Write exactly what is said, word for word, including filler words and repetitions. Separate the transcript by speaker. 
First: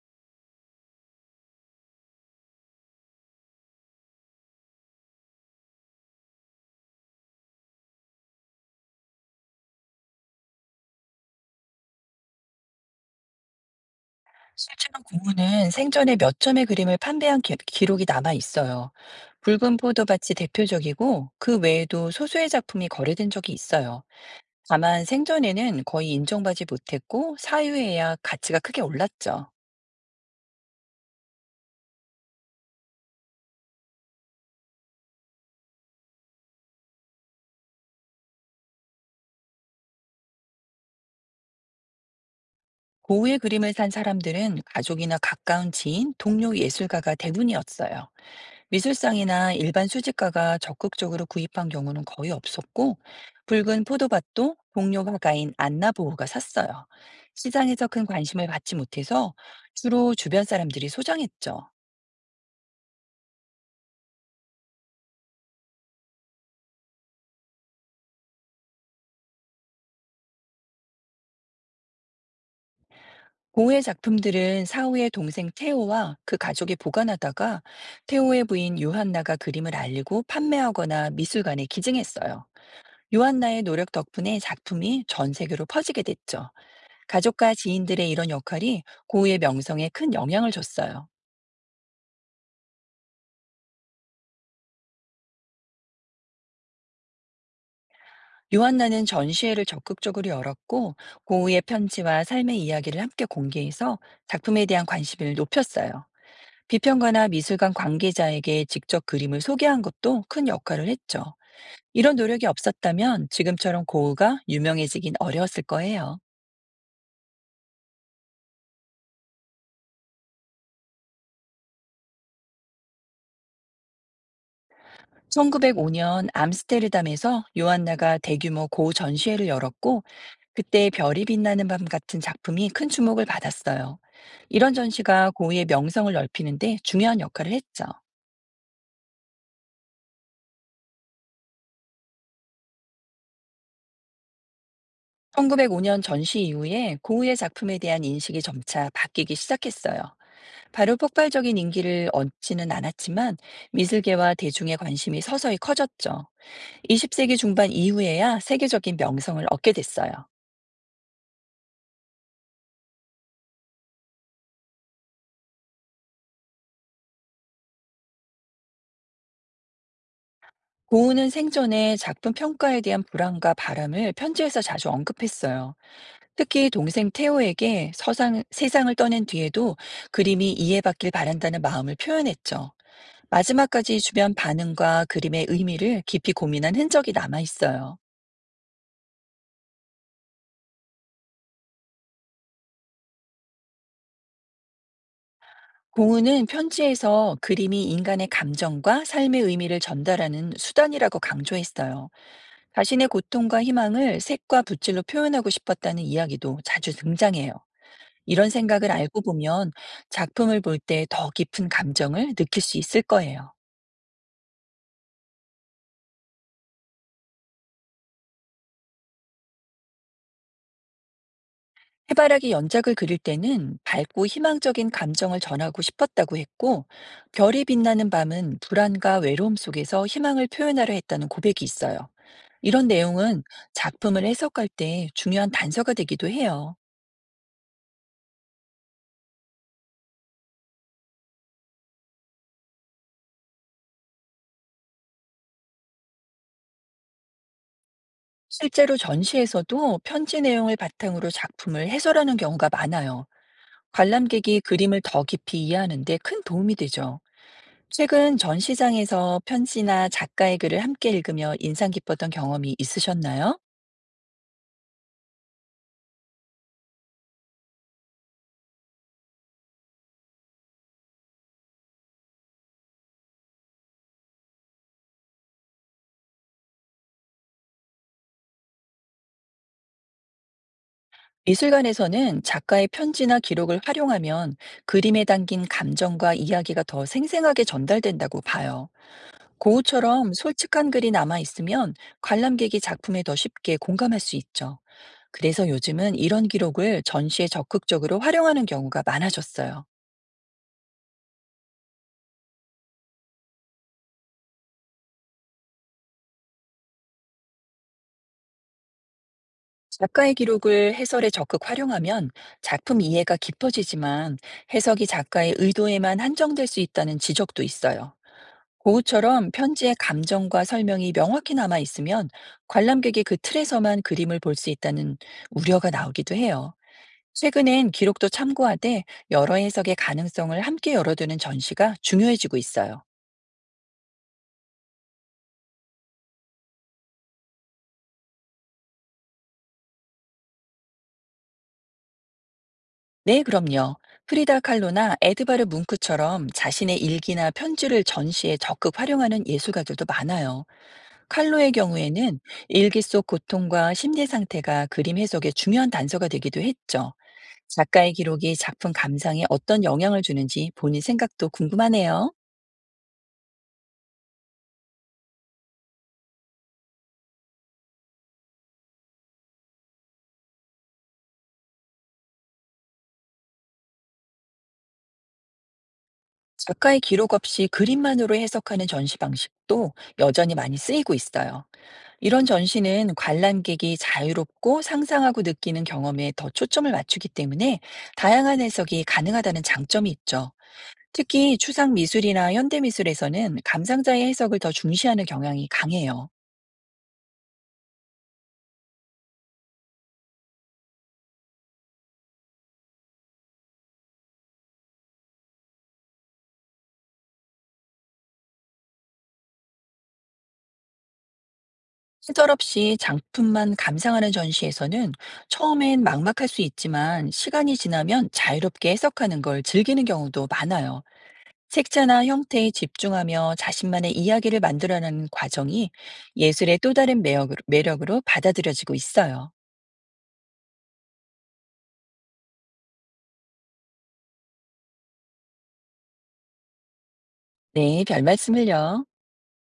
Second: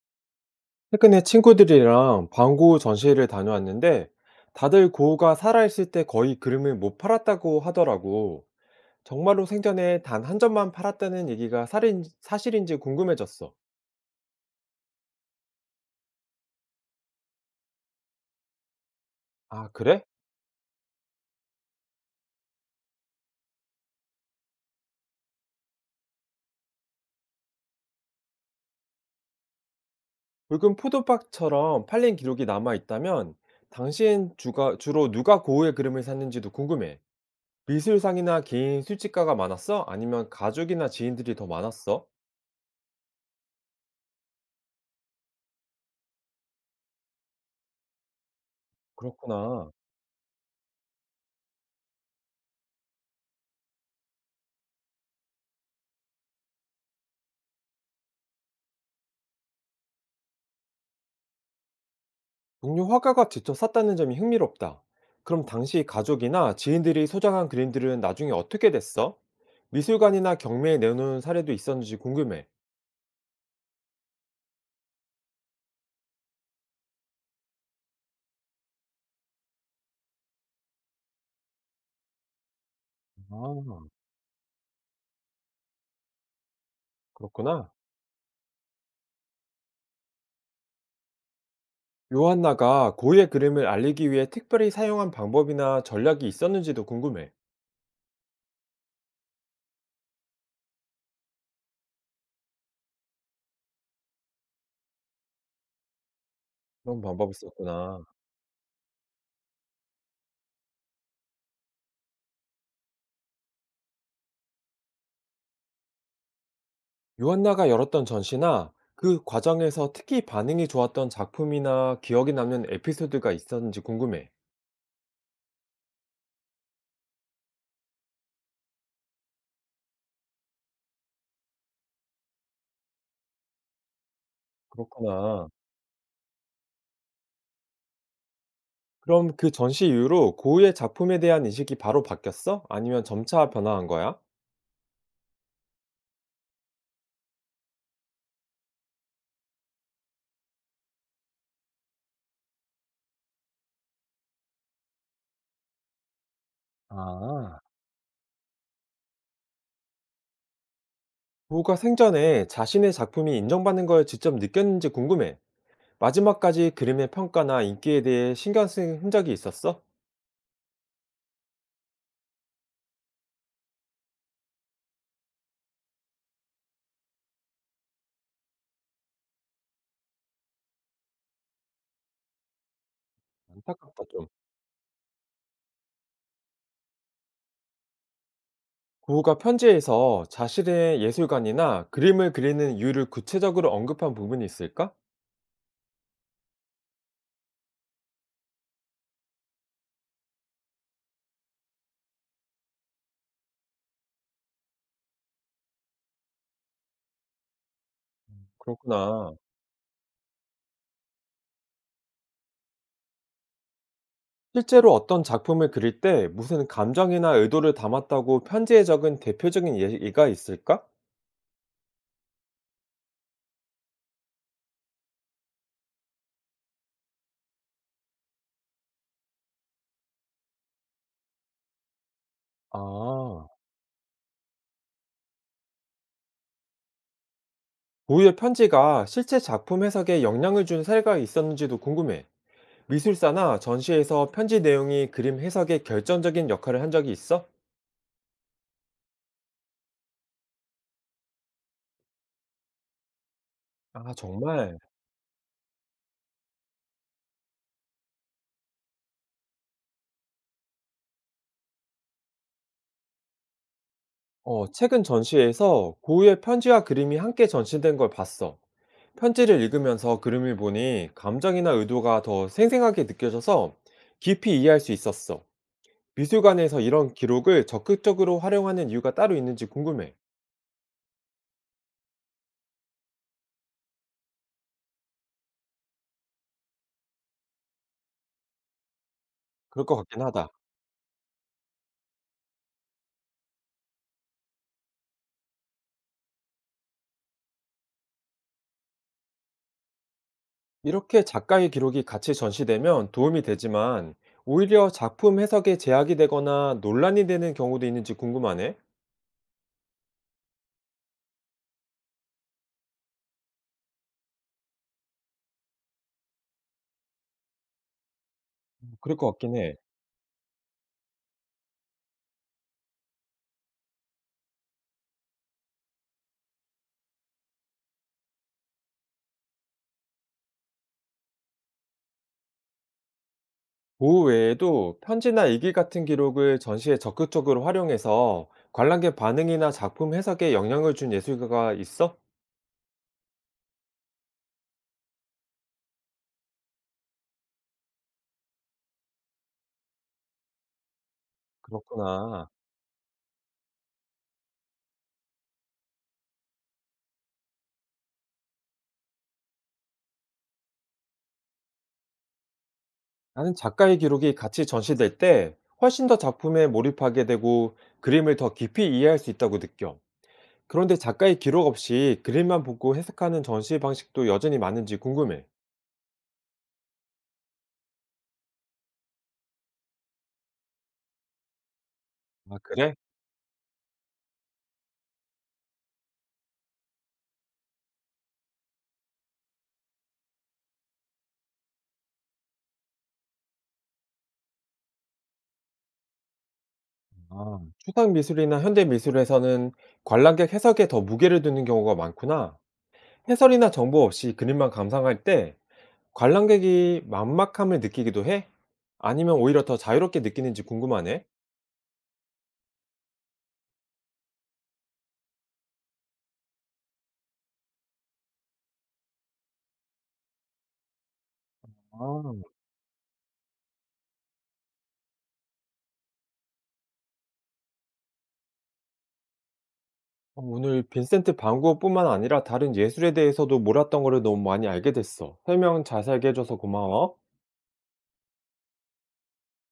Speaker 1: 최근에 친구들이랑 방구 전시회를 다녀왔는데 다들 고우가 살아있을 때 거의 그림을 못 팔았다고 하더라고. 정말로 생전에 단 한 점만 팔았다는 얘기가 살인, 사실인지 궁금해졌어.
Speaker 2: 실제로 고흐는 생전에 몇 점의 그림을 판매한 기, 기록이 남아 있어요.
Speaker 1: 아,
Speaker 2: 붉은
Speaker 1: 그래?
Speaker 2: 포도밭이 대표적이고 그 외에도 소수의 작품이 거래된 적이 있어요. 다만 생전에는 거의 인정받지 못했고 사유에야 가치가 크게 올랐죠.
Speaker 1: 붉은 포도박처럼 팔린 기록이 남아있다면 당시엔 주가, 주로 누가 고우의 그림을 샀는지도 궁금해. 미술상이나 개인 술집가가 많았어? 아니면 가족이나 지인들이 더 많았어?
Speaker 2: 고흐의 그림을 산 사람들은 가족이나 가까운 지인, 동료 예술가가 대부분이었어요. 미술상이나
Speaker 1: 그렇구나.
Speaker 2: 일반 수집가가 적극적으로 구입한 경우는 거의 없었고, 붉은 포도밭도 동료 화가인 안나 보호가 샀어요. 시장에서 큰 관심을 받지 못해서 주로 주변 사람들이 소장했죠.
Speaker 1: 동료 화가가 직접 샀다는 점이 흥미롭다. 그럼 당시 가족이나 지인들이 소장한 그림들은 나중에 어떻게 됐어? 미술관이나 경매에 내놓은 사례도 있었는지 궁금해.
Speaker 2: 보호의 작품들은 사후에 동생 테오와 그 가족이 보관하다가 테오의 부인 요한나가 그림을 알리고 판매하거나 미술관에 기증했어요.
Speaker 1: 아,
Speaker 2: 요한나의 노력 덕분에 작품이 전 세계로 퍼지게 됐죠. 가족과
Speaker 1: 그렇구나.
Speaker 2: 지인들의 이런 역할이 고흐의 명성에 큰 영향을 줬어요.
Speaker 1: 요한나가 고유의 그림을 알리기 위해 특별히 사용한 방법이나 전략이 있었는지도 궁금해.
Speaker 2: 요한나는 전시회를 적극적으로 열었고 고흐의 편지와 삶의 이야기를 함께 공개해서 작품에 대한 관심을 높였어요.
Speaker 1: 그런
Speaker 2: 비평가나
Speaker 1: 방법이
Speaker 2: 미술관
Speaker 1: 있었구나.
Speaker 2: 관계자에게 직접 그림을 소개한 것도 큰 역할을 했죠. 이런 노력이 없었다면 지금처럼 고흐가 유명해지긴 어려웠을 거예요.
Speaker 1: 요한나가 열었던 전시나 그 과정에서 특히 반응이 좋았던 작품이나 기억에 남는 에피소드가 있었는지 궁금해.
Speaker 2: 천구백오 년 암스테르담에서 요한나가 대규모 고전시회를 열었고, 그때 별이 빛나는 밤 같은 작품이 큰 주목을 받았어요. 이런 전시가
Speaker 1: 그렇구나.
Speaker 2: 고흐의 명성을 넓히는데 중요한 역할을 했죠.
Speaker 1: 그럼 그 전시 이후로 고흐의 작품에 대한 인식이 바로 바뀌었어? 아니면 점차 변화한 거야?
Speaker 2: 천구백오 년 전시 이후에 고흐의 작품에 대한 인식이 점차 바뀌기 시작했어요. 바로 폭발적인 인기를 얻지는 않았지만 미술계와 대중의 관심이 서서히 커졌죠. 이십 세기
Speaker 1: 아,
Speaker 2: 중반 이후에야 세계적인 명성을 얻게 됐어요.
Speaker 1: 고흐가 생전에 자신의 작품이 인정받는 걸 직접 느꼈는지 궁금해. 마지막까지 그림의 평가나 인기에 대해 신경 쓴 흔적이 있었어?
Speaker 2: 고우는 생전에 작품 평가에 대한 불안과 바람을 편지에서 자주 언급했어요. 특히 동생 테오에게 서상, 세상을 떠낸 뒤에도 그림이 이해받길 바란다는 마음을 표현했죠. 마지막까지
Speaker 1: 안타깝다, 좀.
Speaker 2: 주변 반응과 그림의 의미를 깊이 고민한 흔적이 남아 있어요.
Speaker 1: 고흐가 편지에서 자신의 예술관이나 그림을 그리는 이유를 구체적으로 언급한 부분이 있을까?
Speaker 2: 고우는 편지에서 그림이 인간의 감정과 삶의 의미를 전달하는 수단이라고 강조했어요. 자신의 고통과 희망을 색과 붓질로 표현하고 싶었다는 이야기도 자주 등장해요. 이런 생각을 알고
Speaker 1: 그렇구나.
Speaker 2: 보면 작품을 볼 때 더 깊은 감정을 느낄 수 있을 거예요.
Speaker 1: 실제로 어떤 작품을 그릴 때 무슨 감정이나 의도를 담았다고 편지에 적은 대표적인 예가 있을까?
Speaker 2: 해바라기 연작을 그릴 때는 밝고 희망적인 감정을 전하고 싶었다고 했고, 별이 빛나는 밤은 불안과 외로움 속에서 희망을 표현하려 했다는 고백이 있어요. 이런 내용은
Speaker 1: 아,
Speaker 2: 작품을 해석할 때 중요한 단서가 되기도 해요.
Speaker 1: 고유의 편지가 실제 작품 해석에 영향을 준 사례가 있었는지도 궁금해. 미술사나 전시에서 편지 내용이 그림 해석에 결정적인 역할을 한 적이 있어?
Speaker 2: 실제로 전시에서도 편지 내용을 바탕으로 작품을 해설하는 경우가 많아요.
Speaker 1: 아,
Speaker 2: 관람객이
Speaker 1: 정말?
Speaker 2: 그림을 더 깊이 이해하는 데 큰 도움이 되죠. 최근 전시장에서 편지나 작가의 글을 함께 읽으며 인상 깊었던 경험이 있으셨나요?
Speaker 1: 어, 최근 전시회에서 고유의 편지와 그림이 함께 전시된 걸 봤어. 편지를 읽으면서 그림을 보니 감정이나 의도가 더 생생하게 느껴져서 깊이 이해할 수 있었어. 미술관에서 이런 기록을 적극적으로 활용하는 이유가 따로 있는지 궁금해.
Speaker 2: 미술관에서는 작가의 편지나 기록을 활용하면 그림에 담긴 감정과 이야기가 더 생생하게 전달된다고 봐요.
Speaker 1: 그럴 것 같긴
Speaker 2: 고흐처럼
Speaker 1: 하다.
Speaker 2: 솔직한 글이 남아있으면 관람객이 작품에 더 쉽게 공감할 수 있죠. 그래서 요즘은 이런 기록을 전시에 적극적으로 활용하는 경우가 많아졌어요.
Speaker 1: 이렇게 작가의 기록이 같이 전시되면 도움이 되지만 오히려 작품 해석에 제약이 되거나 논란이 되는 경우도 있는지 궁금하네.
Speaker 2: 작가의 기록을 해설에 적극 활용하면 작품 이해가 깊어지지만 해석이 작가의 의도에만 한정될 수 있다는 지적도 있어요.
Speaker 1: 그럴 것
Speaker 2: 고흐처럼
Speaker 1: 같긴 해.
Speaker 2: 편지의 감정과 설명이 명확히 남아 있으면 관람객이 그 틀에서만 그림을 볼 수 있다는 우려가 나오기도 해요. 최근엔 기록도 참고하되 여러 해석의 가능성을 함께 열어두는 전시가 중요해지고 있어요.
Speaker 1: 보호 외에도 편지나 일기 같은 기록을 전시에 적극적으로 활용해서 관람객 반응이나 작품 해석에 영향을 준 예술가가 있어?
Speaker 2: 네, 그럼요. 프리다 칼로나 에드바르 뭉크처럼 자신의 일기나 편지를 전시에 적극 활용하는 예술가들도 많아요. 칼로의 경우에는
Speaker 1: 그렇구나.
Speaker 2: 일기 속 고통과 심리 상태가 그림 해석의 중요한 단서가 되기도 했죠. 작가의 기록이 작품 감상에 어떤 영향을 주는지 본인 생각도 궁금하네요.
Speaker 1: 나는 작가의 기록이 같이 전시될 때 훨씬 더 작품에 몰입하게 되고 그림을 더 깊이 이해할 수 있다고 느껴. 그런데 작가의 기록 없이 그림만 보고 해석하는 전시 방식도 여전히 많은지 궁금해.
Speaker 2: 작가의 기록 없이 그림만으로 해석하는 전시 방식도 여전히 많이 쓰이고 있어요. 이런
Speaker 1: 아, 그래? 그래?
Speaker 2: 전시는 관람객이 자유롭고 상상하고 느끼는 경험에 더 초점을 맞추기 때문에 다양한 해석이 가능하다는 장점이 있죠. 특히 추상 미술이나 현대 미술에서는 감상자의 해석을 더 중시하는 경향이 강해요.
Speaker 1: 아, 추상 미술이나 현대 미술에서는 관람객 해석에 더 무게를 두는 경우가 많구나. 해설이나 정보 없이 그림만 감상할 때 관람객이 막막함을 느끼기도 해? 아니면 오히려 더 자유롭게 느끼는지 궁금하네.
Speaker 2: 시절없이 작품만 감상하는 전시에서는 처음엔 막막할 수 있지만 시간이 지나면 자유롭게 해석하는 걸 즐기는 경우도 많아요.
Speaker 1: 아, 어,
Speaker 2: 색채나 형태에 집중하며 자신만의 이야기를 만들어내는 과정이 예술의 또 다른 매력으로, 매력으로 받아들여지고 있어요.
Speaker 1: 오늘 빈센트 반 고흐뿐만 아니라 다른 예술에 대해서도 몰랐던 거를 너무 많이 알게 됐어. 설명 자세하게 해줘서 고마워.
Speaker 2: 네, 별 말씀을요.